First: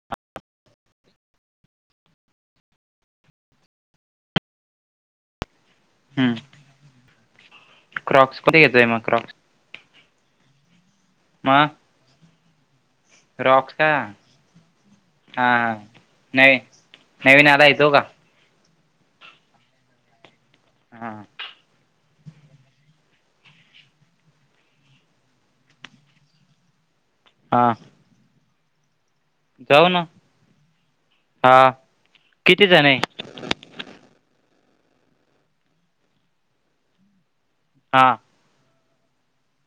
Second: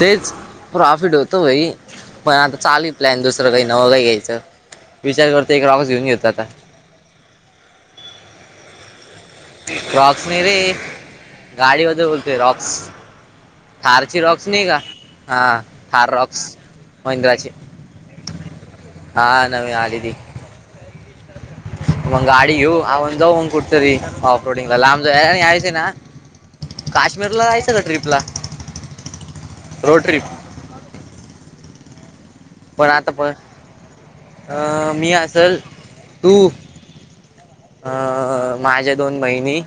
तेच प्रॉफिट होतं भाई पण आता चालू प्लॅन दुसरं काही नवं काही घ्यायचं. विचार करतोय एक लागच [unintelligible] घेऊन येतो हम्म आता क्रॉक्स कती [unintelligible] घेतोय मग क्रॉक्स क्रॉक्स नाही रे मग गाडीबद्दल बोलतोय रॉक्स रॉक्स का थार हा ची रॉक्स नाही का हा थार रॉक्स नवी नवीन महिंद्राची आलाय तो का हा नवी आली ती हा. मंग गाडी घेऊ आवग जावंग कुठतरी ऑफ रोडिंग आम जा यायस ना. काश्मीर ला हा जायचं का ट्रिपला जाऊ रोड ना ट्रिप हा. किती जण पण आहे आता पण अं मी असल तू अ हा माझ्या दोन बहिणी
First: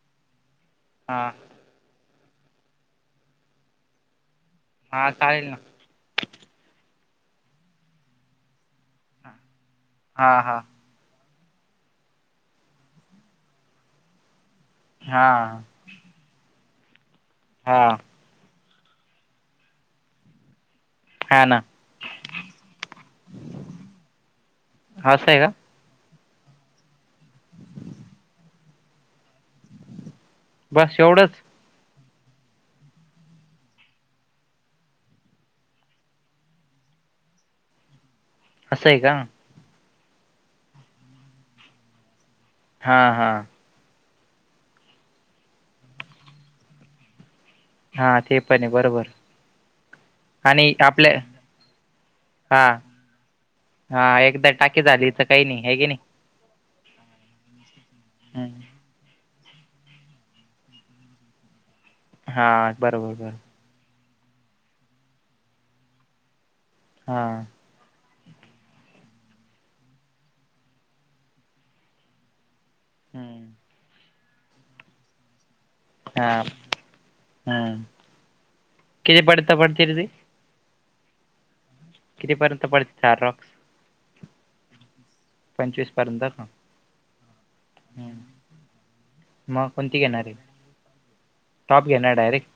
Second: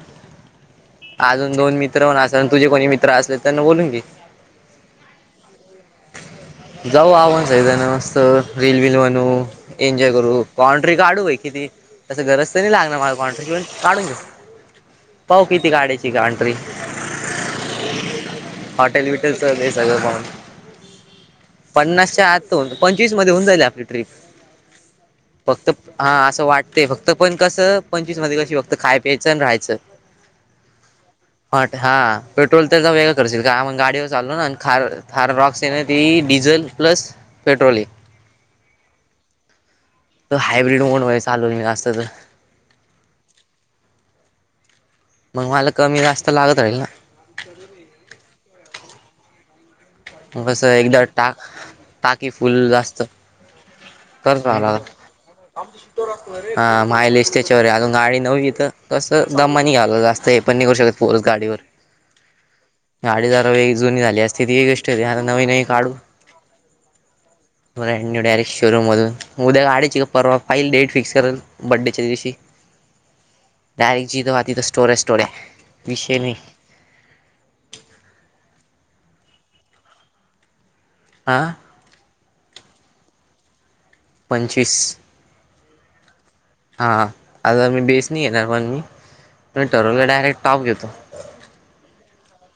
हा अजून दोन मित्र होन अस आणि तुझे कोणी मित्र असले त्यांना बोलून घी. हा चालेल ना. जाऊ आवण सगदाना [unintelligible] मस्त रीलल बल बनू एन्जॉय हा करू. हा [unintelligible] काढूय किती तं गरज तर नाही लागणार माझ कॉन्ट्रॅ कि काढून घेऊ. हा फाऊ किती काडायची का कॉन्ट्री हा. हॉटल विटल तर सत [unintelligible] पाण हा ना. पन्नासच्या आतून पंचवीस मध्ये होऊन जाईल आपली ट्रिप असं आहे का फक्त हा असं वाटते फक्त पण कसं पंचवीस मध्ये कशी फक्त खाय प्यायचं आणि राहायचं. बस एवढंच. हट हा पेट्रोल तर वेगळं करशील का मग गाडीवर चालू ना आणि खार थार रॉक्स ये ना ती डिझल प्लस पेट्रोल एक. असंय का? तो हाब्रीड मोनमध्येैर चालूून म असत तर हा हा. मग मला कमी जास्त लागत राहील ना. हा ते पण आहे बरोबर. कसं आणि एकदा आपल्या टाक टाकी फुल हा जास्त हा करत एकदा राहावं टाकी लागल झाली तर काही नाही हे की नाही. हा मायलेज त्याच्यावर अजून गाडी नव्हवी तर नाही तसं दमानी घ्यायला लागतंय पण नाही करू शकत पोरस गाडीवर हा बरोबर गाडी बरोबर जार वे जुनी झाली असते ती गष्ट ह नवी नवी काढू. हा. मडनी डायरेक्ट शोरूमधून उद्या गाडीची परवा फाई डेट फिक्स करून बड्डेच्या दिवशी हम्म डायरेक्ट जिथे तिथं स्टोऱ्याचं स्टोऱ्या हा हम् किती पडता पडतीर ती आां. कितीपर्यंत पडत चार रॉक्स पंचवीस पंचवीस पर्यंत का? हा आता मी बेस नाही येणार पण मी त ठरवलेला डयेट टॉप घेतो. स्टॉप घेणार डारेक्ट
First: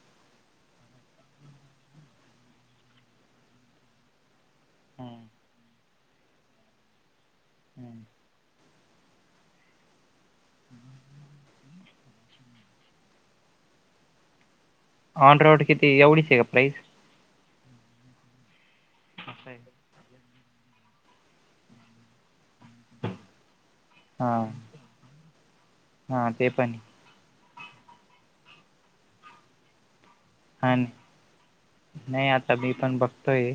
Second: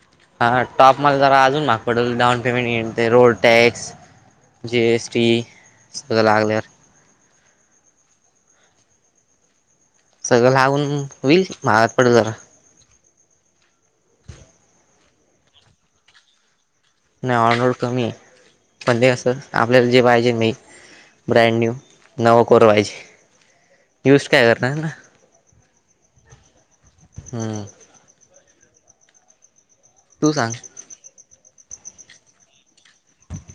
हा टॉप मला जरा अजून माग पडेल डाऊन पेमेंट येन ते रोड टॅक्स जे एस टी स लागले. हम् सगळं लागून होईल मगात पडेल जरा. ऑन रॉड किती एवढीच आहे का प्राइस. नाही ऑनरोड कमी आहे पण ते असं आपल्याला जे पाहिजे नाही. ब्रँड न्यू नव कोरवायची न्यूज हा काय करणार ना. हा ते पण. हम्म. तू सांग. आणि नाही आता मी पण बघतोय.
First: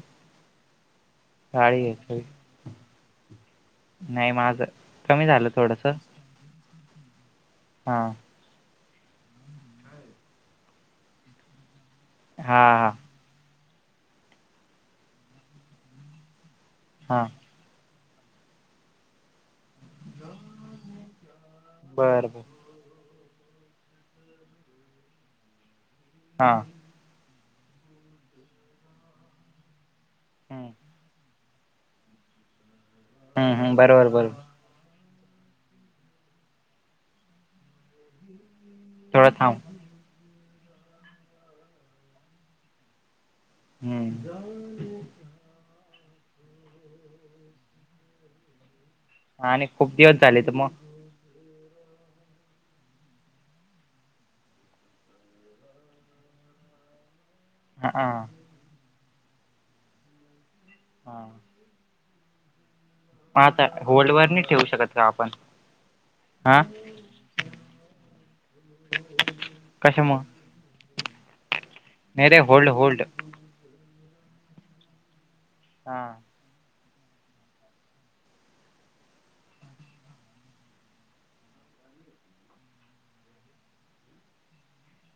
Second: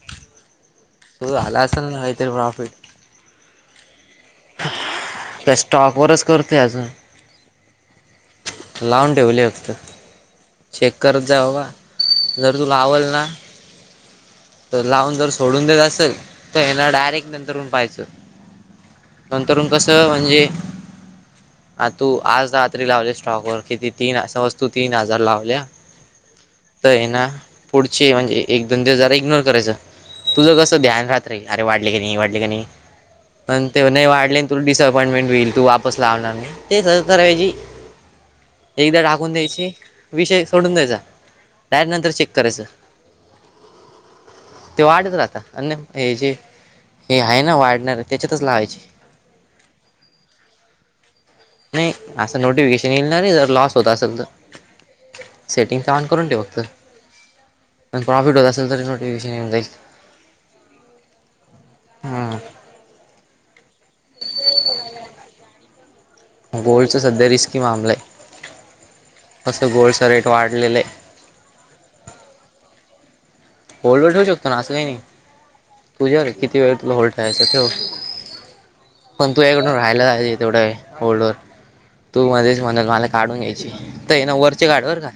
सो आला गाडी असल घ्यायचोय काहीतरी प्रॉफिट. नाही माझ. त्या स्टॉक वरच करते अजून. हा. लावून ठेवली फक्त चेक करत जा बाबा जर हा तूला हा आवल ना. तर लावून जर सोडून देत असेल तर याना हा डायरेक्ट नंतरन पाहायचं. न तरुण कस म्हणजे आ तू बर बर आज. लावले स्टॉक वर किती तीन असा वस्तू तीन हजार लावल्या. हा. आहे ना पुढचे म्हणजे एक दोन दिवस जरा इग्नोर करायचं तुझं हम्म कसं ध्यान राह अरे वाढले क नाही वाढले क नाही पण हम्म ते नाही बरोबर वाढले. बरोबर तुला डिसअपॉइंटमेंट होईल तू वापस लावणार नाही ते कराहिजे. एकदा थोडं टाकून थांब द्यायची विषय सोडून द्यायचा डायर नंतर चेक करायचं. हम्म. ते वाढत राहता अन्य हे जे हे आहे ना वाढणारे त्याच्यातच लावायचे. ह आणि खूप दिवस झाले तर मग. नाही असं नोटिफिकेशन येलणारे जर लॉस होत असेल तर. सेटिंगस ऑन करून ठ फक्त. हा पण हा प्रॉफिट होत असेल तरी नोटिफिकेशन येऊन जाईल. हां. हा, ह आता होल्ड वर नाही ठेवू शकतं का आपण. हा गोल्डचं सध्या रिस्की मामलं आहे असं गोल्डचा कशामुळं रेट वाढलेलं आहे. नेरे हल्ड होल्ड. होल्डवर ठेवू शकतो ना असं काही नाही हा तुझ्या र किती वेळ तुला होल्ड ठेवायचं ठव. पण तू याकडून राहायलाच तेवढं ओल्डर. तू मध्येस म्हणा मला काढून घ्यायची तर ये ना वरचे काढवर का.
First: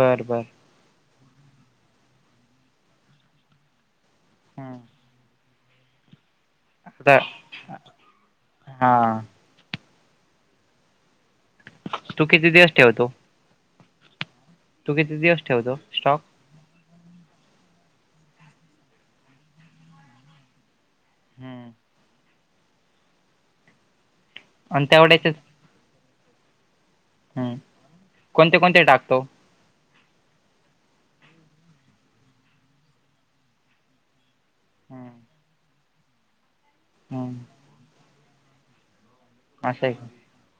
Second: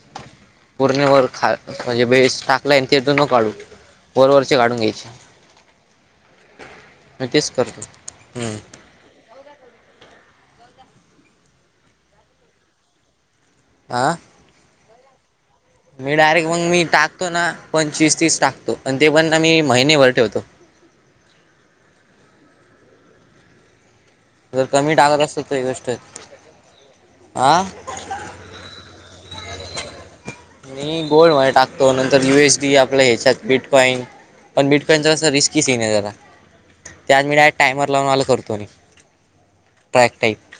बरं बर. परणी वर ख म्हणजे बेस टाकलाय आणि तेथ न काढू. वरवरचे काढून हम्म घ्यायचे आता मी तेच करतो. हा. तू किती दिवस ठेवतो. आं. तू किती दिवस ठेवतो. मी स्टॉक डायरेक्ट मग मी टाकतो. ना पंचवीस तीस टाकतो आणि ते पण ना मी महिनेभर ठेवतो. हम्म, तर आणि कमी टाकत तेवढ्याचेच असत तर ही गोष्ट ह हा कोणते कोणते टाकतो. मी गोल्ड मध्ये टाकतो नंतर युएस टीआपल्या ह्याच्यात बिटकॉईन. पण हम्म बिटकॉईनचा असं रिस्की सिन आहे जरा त्या आज मी हम्म टायमर लावून मी करतो. असं आहे. ट्रॅक टाईप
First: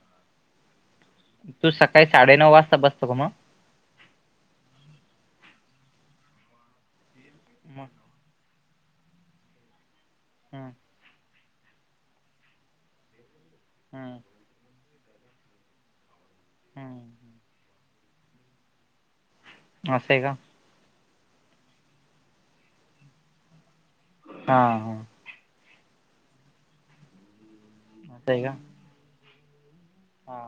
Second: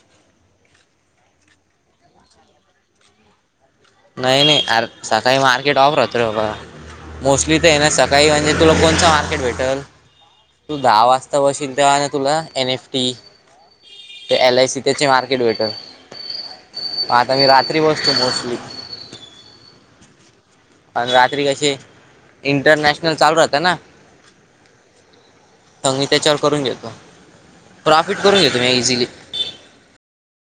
तू सकाळी साडेनऊ वाजता बसतो का मगं. नाही नाही रे सकाळी मार्केट ऑफ राहतो बाबा मोस्टली ते मग ना सकाळी. काही म्हणजे तुला कोणतं मार्केट भेटलं हम्म तू दहा वाजता जातो तव शिक देवा ना तुला एन एफ टी हम्म, ते एल आय सी त्याचे मार्केट भेटलं हम्म आता काय रात्री बसतो मोस्टली असं आहे. का. आणि रात्री कसे इंटरनॅशनल चालू राहतं ना हा, आम्ही मी त्याच्यावर करून घेतो प्रॉफिट असं करून आहे का घेतो इझिली. हा